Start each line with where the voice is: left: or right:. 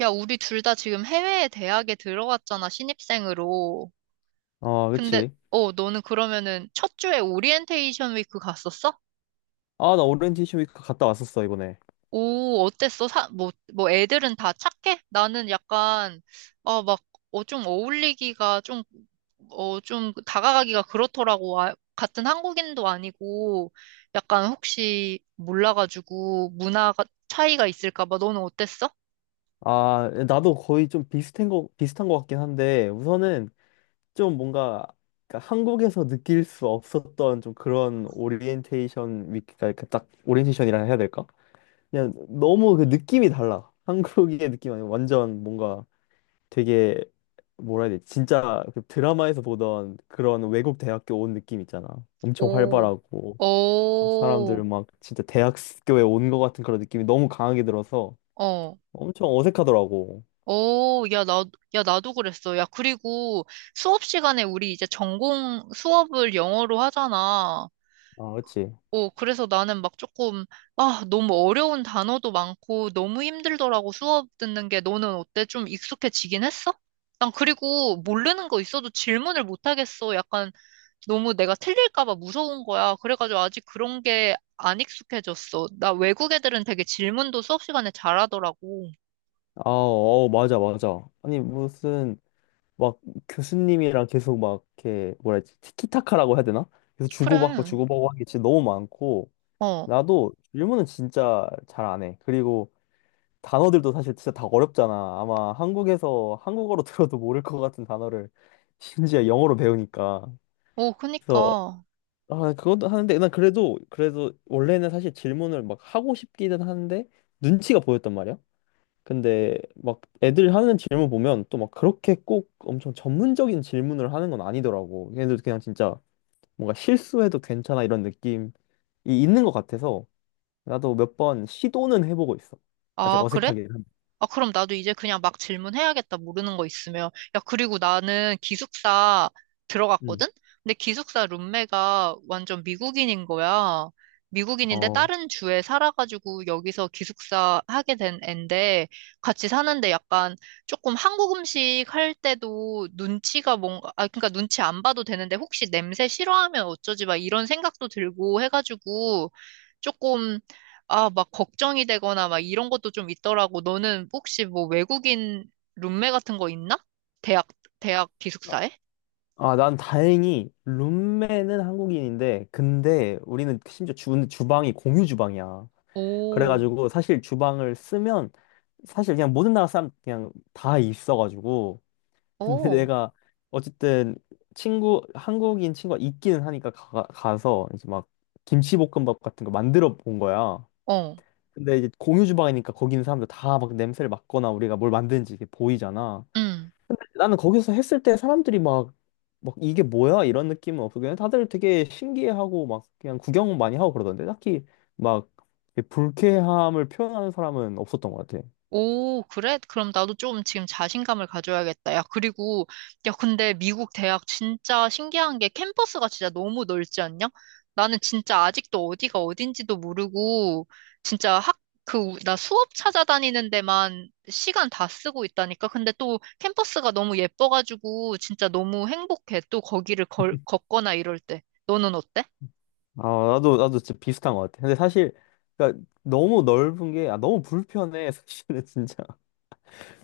right: 야, 우리 둘 다 지금 해외 대학에 들어갔잖아, 신입생으로.
left: 아,
right: 근데,
left: 그치.
right: 너는 그러면은 첫 주에 오리엔테이션 위크 갔었어?
left: 아, 나 오리엔테이션 위크 갔다 왔었어, 이번에.
right: 오, 어땠어? 뭐 애들은 다 착해? 나는 약간, 어, 막, 좀 어울리기가 좀 다가가기가 그렇더라고. 아, 같은 한국인도 아니고, 약간 혹시 몰라가지고 문화가 차이가 있을까 봐. 너는 어땠어?
left: 아, 나도 거의 좀 비슷한 거, 비슷한 거 같긴 한데, 우선은 좀 뭔가, 그러니까 한국에서 느낄 수 없었던 좀 그런 오리엔테이션 위크가, 이렇게 딱, 오리엔테이션이라 해야 될까? 그냥 너무 그 느낌이 달라. 한국의 느낌 아니고 완전 뭔가 되게, 뭐라 해야 되지? 진짜 그 드라마에서 보던 그런 외국 대학교 온 느낌 있잖아. 엄청
right: 오,
left: 활발하고. 사람들
right: 오,
left: 막 진짜 대학교에 온 것 같은 그런 느낌이 너무 강하게 들어서
right: 어.
left: 엄청 어색하더라고.
right: 오, 야, 야, 나도 그랬어. 야, 그리고 수업 시간에 우리 이제 전공 수업을 영어로 하잖아.
left: 아, 그치.
right: 오, 그래서 나는 막 조금, 아, 너무 어려운 단어도 많고 너무 힘들더라고 수업 듣는 게. 너는 어때? 좀 익숙해지긴 했어? 난 그리고 모르는 거 있어도 질문을 못 하겠어. 약간 너무 내가 틀릴까 봐 무서운 거야. 그래가지고 아직 그런 게 안 익숙해졌어. 나 외국 애들은 되게 질문도 수업 시간에 잘하더라고.
left: 아, 어, 맞아, 맞아. 아니, 무슨 막 교수님이랑 계속 막 이렇게 뭐라 해야 지 티키타카라고 해야 되나? 계속 주고받고
right: 그래.
left: 주고받고 하는 게 진짜 너무 많고
right: 어.
left: 나도 질문은 진짜 잘 안 해. 그리고 단어들도 사실 진짜 다 어렵잖아. 아마 한국에서 한국어로 들어도 모를 것 같은 단어를 심지어 영어로 배우니까.
right: 오,
left: 그래서
right: 그니까.
left: 아, 그것도 하는데, 난 그래도, 원래는 사실 질문을 막 하고 싶기는 하는데, 눈치가 보였단 말이야. 근데, 막 애들 하는 질문 보면 또 막 그렇게 꼭 엄청 전문적인 질문을 하는 건 아니더라고. 걔네들 그냥 진짜 뭔가 실수해도 괜찮아 이런 느낌이 있는 것 같아서, 나도 몇 번 시도는 해보고 있어. 아직
right: 아, 그래?
left: 어색하게.
right: 아, 그럼 나도 이제 그냥 막 질문해야겠다, 모르는 거 있으면. 야, 그리고 나는 기숙사
left: 음.
right: 들어갔거든? 근데 기숙사 룸메가 완전 미국인인 거야. 미국인인데
left: 어.
right: 다른 주에 살아가지고 여기서 기숙사 하게 된 앤데 같이 사는데 약간 조금 한국 음식 할 때도 눈치가 뭔가, 아, 그러니까 눈치 안 봐도 되는데 혹시 냄새 싫어하면 어쩌지 막 이런 생각도 들고 해가지고 조금 아, 막 걱정이 되거나 막 이런 것도 좀 있더라고. 너는 혹시 뭐 외국인 룸메 같은 거 있나? 대학, 대학
left: 아,
right: 기숙사에?
left: 난 다행히 룸메는 한국인인데, 근데 우리는 심지어 주, 주방이 공유 주방이야.
right: 오,
left: 그래가지고 사실 주방을 쓰면 사실 그냥 모든 나라 사람 그냥 다 있어가지고 근데
right: 오,
left: 내가 어쨌든 친구 한국인 친구가 있기는 하니까 가, 가서 이제 막 김치볶음밥 같은 거 만들어 본 거야.
right: 어,
left: 근데 이제 공유 주방이니까 거기 있는 사람들 다 막 냄새를 맡거나 우리가 뭘 만드는지 이게 보이잖아.
right: 응.
left: 나는 거기서 했을 때 사람들이 막, 막 이게 뭐야? 이런 느낌은 없고 그냥 다들 되게 신기해하고 막 그냥 구경 많이 하고 그러던데 딱히 막 불쾌함을 표현하는 사람은 없었던 것 같아.
right: 오, 그래? 그럼 나도 좀 지금 자신감을 가져야겠다. 야, 야, 근데 미국 대학 진짜 신기한 게 캠퍼스가 진짜 너무 넓지 않냐? 나는 진짜 아직도 어디가 어딘지도 모르고, 진짜 나 수업 찾아다니는 데만 시간 다 쓰고 있다니까? 근데 또 캠퍼스가 너무 예뻐가지고, 진짜 너무 행복해. 또 거기를 걷거나 이럴 때. 너는 어때?
left: 아, 나도 진짜 비슷한 것 같아. 근데 사실, 그러니까 너무 넓은 게, 아, 너무 불편해. 사실은 진짜.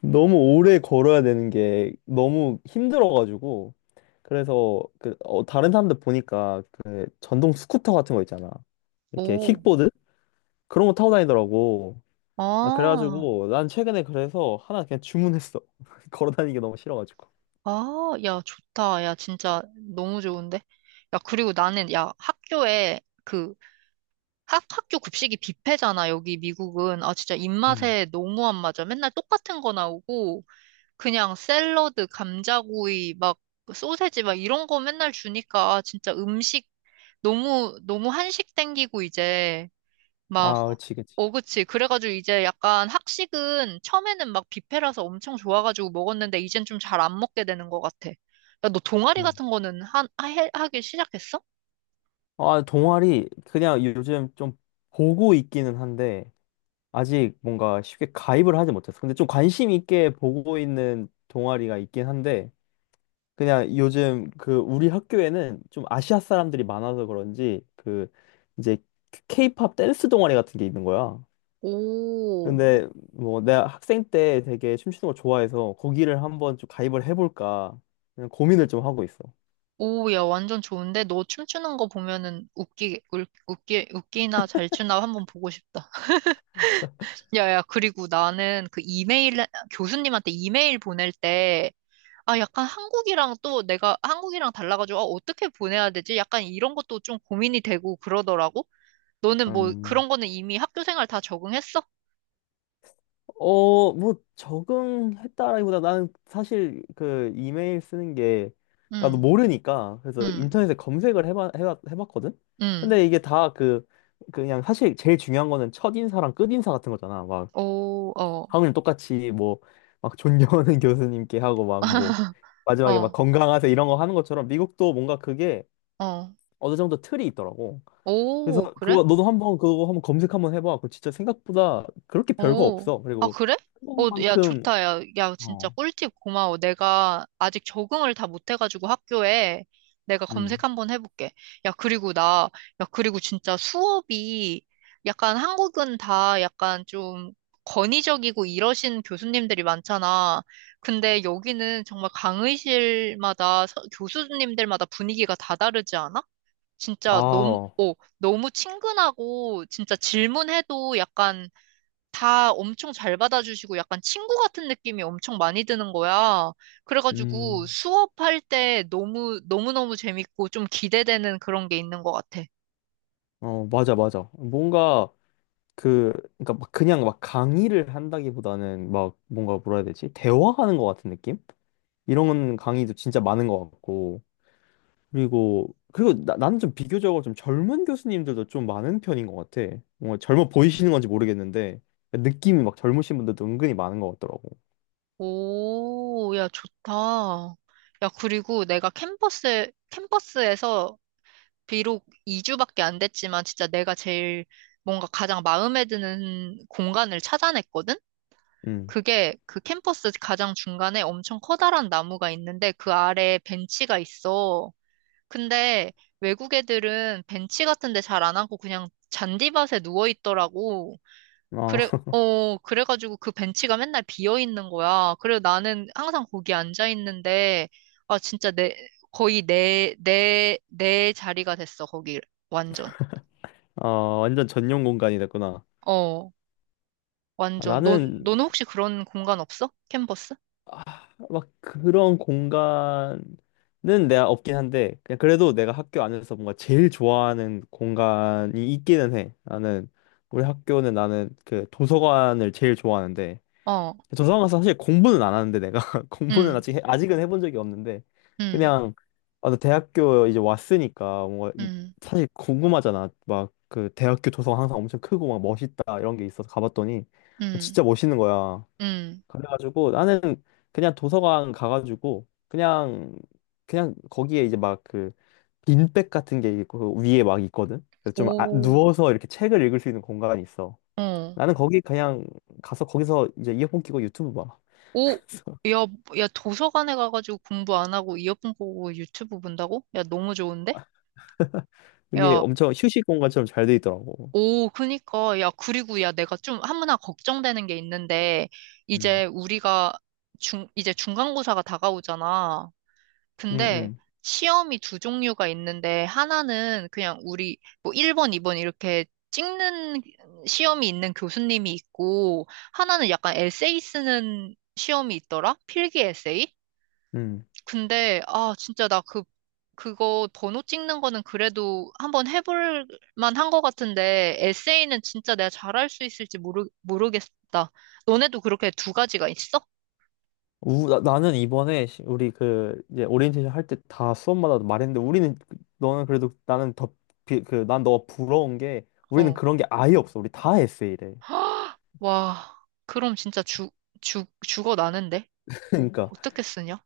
left: 너무 오래 걸어야 되는 게 너무 힘들어가지고. 그래서 그, 다른 사람들 보니까 그 전동 스쿠터 같은 거 있잖아. 이렇게
right: 오,
left: 킥보드? 그런 거 타고 다니더라고. 아,
right: 아.
left: 그래가지고 난 최근에 그래서 하나 그냥 주문했어. 걸어 다니기 너무 싫어가지고.
right: 아, 야, 좋다. 야, 진짜 너무 좋은데? 야, 그리고 야, 학교에 학교 급식이 뷔페잖아, 여기 미국은. 아, 진짜
left: 음.
right: 입맛에 너무 안 맞아. 맨날 똑같은 거 나오고, 그냥 샐러드, 감자구이, 막, 소세지, 막 이런 거 맨날 주니까, 아, 진짜 음식 너무, 너무 한식 땡기고, 이제. 막,
left: 아, 그치, 그치.
right: 어, 그치. 그래가지고 이제 약간 학식은 처음에는 막 뷔페라서 엄청 좋아가지고 먹었는데 이젠 좀 잘 안 먹게 되는 것 같아. 야, 너 동아리
left: 음.
right: 같은 거는 하기 시작했어?
left: 아, 동아리 그냥 요즘 좀 보고 있기는 한데 아직 뭔가 쉽게 가입을 하지 못했어. 근데 좀 관심 있게 보고 있는 동아리가 있긴 한데 그냥 요즘 그 우리 학교에는 좀 아시아 사람들이 많아서 그런지 그 이제 케이팝 댄스 동아리 같은 게 있는 거야.
right: 오,
left: 근데 뭐 내가 학생 때 되게 춤추는 걸 좋아해서 거기를 한번 좀 가입을 해볼까 그냥 고민을 좀 하고 있어.
right: 오, 야, 완전 좋은데? 너 춤추는 거 보면은 웃기나 잘 추나 한번 보고 싶다. 야, 야, 그리고 나는 그 이메일, 교수님한테 이메일 보낼 때 아, 약간 한국이랑 또 내가 한국이랑 달라가지고, 아, 어떻게 보내야 되지? 약간 이런 것도 좀 고민이 되고 그러더라고. 너는 뭐
left: 음,
right: 그런 거는 이미 학교 생활 다 적응했어?
left: 어, 뭐 적응했다라기보다 나는 사실 그 이메일 쓰는 게 나도
right: 응,
left: 모르니까 그래서
right: 응,
left: 인터넷에 검색을 해봤거든? 근데
right: 응.
left: 이게 다 그 그냥 사실 제일 중요한 거는 첫인사랑 끝인사 같은 거잖아. 막
right: 오, 어,
left: 하물며 똑같이 뭐 막 존경하는 교수님께 하고 막 뭐 마지막에 막
right: 어,
left: 건강하세요 이런 거 하는 것처럼 미국도 뭔가 그게
right: 어.
left: 어느 정도 틀이 있더라고.
right: 오,
left: 그래서
right: 그래?
left: 그거 너도 한번 그거 한번 검색 한번 해봐. 그거 진짜 생각보다 그렇게 별거
right: 오,
left: 없어.
right: 아,
left: 그리고
right: 그래? 어, 야,
left: 한국만큼
right: 좋다. 야, 야, 진짜
left: 어,
right: 꿀팁 고마워. 내가 아직 적응을 다 못해가지고 학교에 내가 검색
left: 음,
right: 한번 해볼게. 야, 그리고 야, 그리고 진짜 수업이 약간 한국은 다 약간 좀 권위적이고 이러신 교수님들이 많잖아. 근데 여기는 정말 강의실마다 교수님들마다 분위기가 다 다르지 않아? 진짜 너무,
left: 아,
right: 너무 친근하고 진짜 질문해도 약간 다 엄청 잘 받아주시고 약간 친구 같은 느낌이 엄청 많이 드는 거야. 그래가지고
left: 음,
right: 수업할 때 너무, 너무너무 재밌고 좀 기대되는 그런 게 있는 것 같아.
left: 어, 맞아, 맞아. 뭔가 그, 그러니까 막 그냥 막 강의를 한다기보다는 막 뭔가 뭐라 해야 되지? 대화하는 것 같은 느낌? 이런 강의도 진짜 많은 것 같고. 그리고 나, 나는 좀 비교적으로 좀 젊은 교수님들도 좀 많은 편인 것 같아. 뭔가 젊어 보이시는 건지 모르겠는데 느낌이 막 젊으신 분들도 은근히 많은 것 같더라고.
right: 오, 야, 좋다. 야, 그리고 내가 캠퍼스에서 비록 2주밖에 안 됐지만 진짜 내가 제일 뭔가 가장 마음에 드는 공간을 찾아냈거든?
left: 음.
right: 그게 그 캠퍼스 가장 중간에 엄청 커다란 나무가 있는데 그 아래에 벤치가 있어. 근데 외국 애들은 벤치 같은 데 잘 안 하고 그냥 잔디밭에 누워 있더라고.
left: 어,
right: 그래, 어, 그래가지고 그 벤치가 맨날 비어 있는 거야. 그래서 나는 항상 거기 앉아 있는데, 아, 진짜 내, 거의 내 자리가 됐어, 거기. 완전.
left: 어, 완전 전용 공간이 됐구나.
right: 어,
left: 아,
right: 완전.
left: 나는
right: 너는 혹시 그런 공간 없어? 캔버스?
left: 막 그런 공간은 내가 없긴 한데 그냥 그래도 내가 학교 안에서 뭔가 제일 좋아하는 공간이 있기는 해. 나는 우리 학교는 나는 그 도서관을 제일 좋아하는데
right: 어,
left: 도서관 가서 사실 공부는 안 하는데 내가 공부는
right: 응,
left: 아직은 해본 적이 없는데
right: 응,
left: 그냥 아, 나 대학교 이제 왔으니까 뭔가 이-
right: 응,
left: 사실 궁금하잖아. 막 그 대학교 도서관 항상 엄청 크고 막 멋있다 이런 게 있어서 가봤더니
right: 응,
left: 진짜 멋있는 거야.
right: 응.
left: 그래가지고 나는 그냥 도서관 가가지고 그냥 그냥 거기에 이제 막 그 빈백 같은 게 있고 그 위에 막 있거든. 그래서 좀 아-
right: 오,
left: 누워서 이렇게 책을 읽을 수 있는 공간이 있어.
right: 어.
left: 나는 거기 그냥 가서 거기서 이제 이어폰 끼고 유튜브 봐.
right: 오,
left: 그래서
right: 야, 야, 도서관에 가가지고 공부 안 하고 이어폰 꽂고 유튜브 본다고? 야, 너무 좋은데?
left: 이게
right: 야,
left: 엄청 휴식 공간처럼 잘 돼 있더라고.
right: 오, 그니까. 야, 그리고 야, 내가 좀 하나 걱정되는 게 있는데,
left: 음.
right: 이제 우리가 이제 중간고사가 다가오잖아.
left: 음,
right: 근데
left: 음,
right: 시험이 두 종류가 있는데, 하나는 그냥 우리 뭐 1번, 2번 이렇게 찍는 시험이 있는 교수님이 있고, 하나는 약간 에세이 쓰는 시험이 있더라? 필기 에세이?
left: 음.
right: 근데, 아, 진짜 나 그거 번호 찍는 거는 그래도 한번 해볼 만한 것 같은데, 에세이는 진짜 내가 잘할 수 있을지 모르겠다. 너네도 그렇게 두 가지가 있어?
left: 우, 나, 나는 이번에 시- 우리 그 이제 오리엔테이션 할 때 다 수업마다 말했는데 우리는 그- 너는 그래도 나는 더 그 난 너가 부러운 게 우리는
right: 어.
left: 그런 게 아예 없어. 우리 다 에세이래.
right: 와, 그럼 진짜 죽어 나는데? 어,
left: 그러니까
right: 어떻게 쓰냐?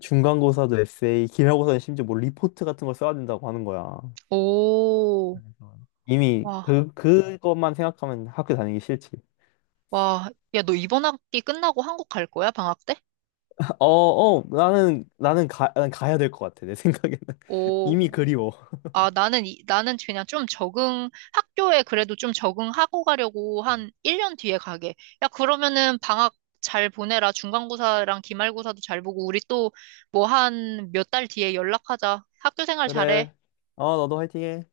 left: 중간고사도 에세이, 기말고사는 심지어 뭐 리포트 같은 걸 써야 된다고 하는 거야.
right: 오,
left: 이미
right: 와,
left: 그 그것만 생각하면 학교 다니기 싫지.
right: 와. 야, 너 이번 학기 끝나고 한국 갈 거야? 방학 때?
left: 어, 어, 나는, 나는 가, 난 가야 될 것 같아, 내 생각에는.
right: 오,
left: 이미 그리워.
right: 아, 나는 그냥 좀 적응, 학교에 그래도 좀 적응하고 가려고 한 1년 뒤에 가게. 야, 그러면은 방학 잘 보내라. 중간고사랑 기말고사도 잘 보고, 우리 또 뭐 한 몇 달 뒤에 연락하자. 학교 생활 잘해.
left: 그래. 어, 너도 화이팅해.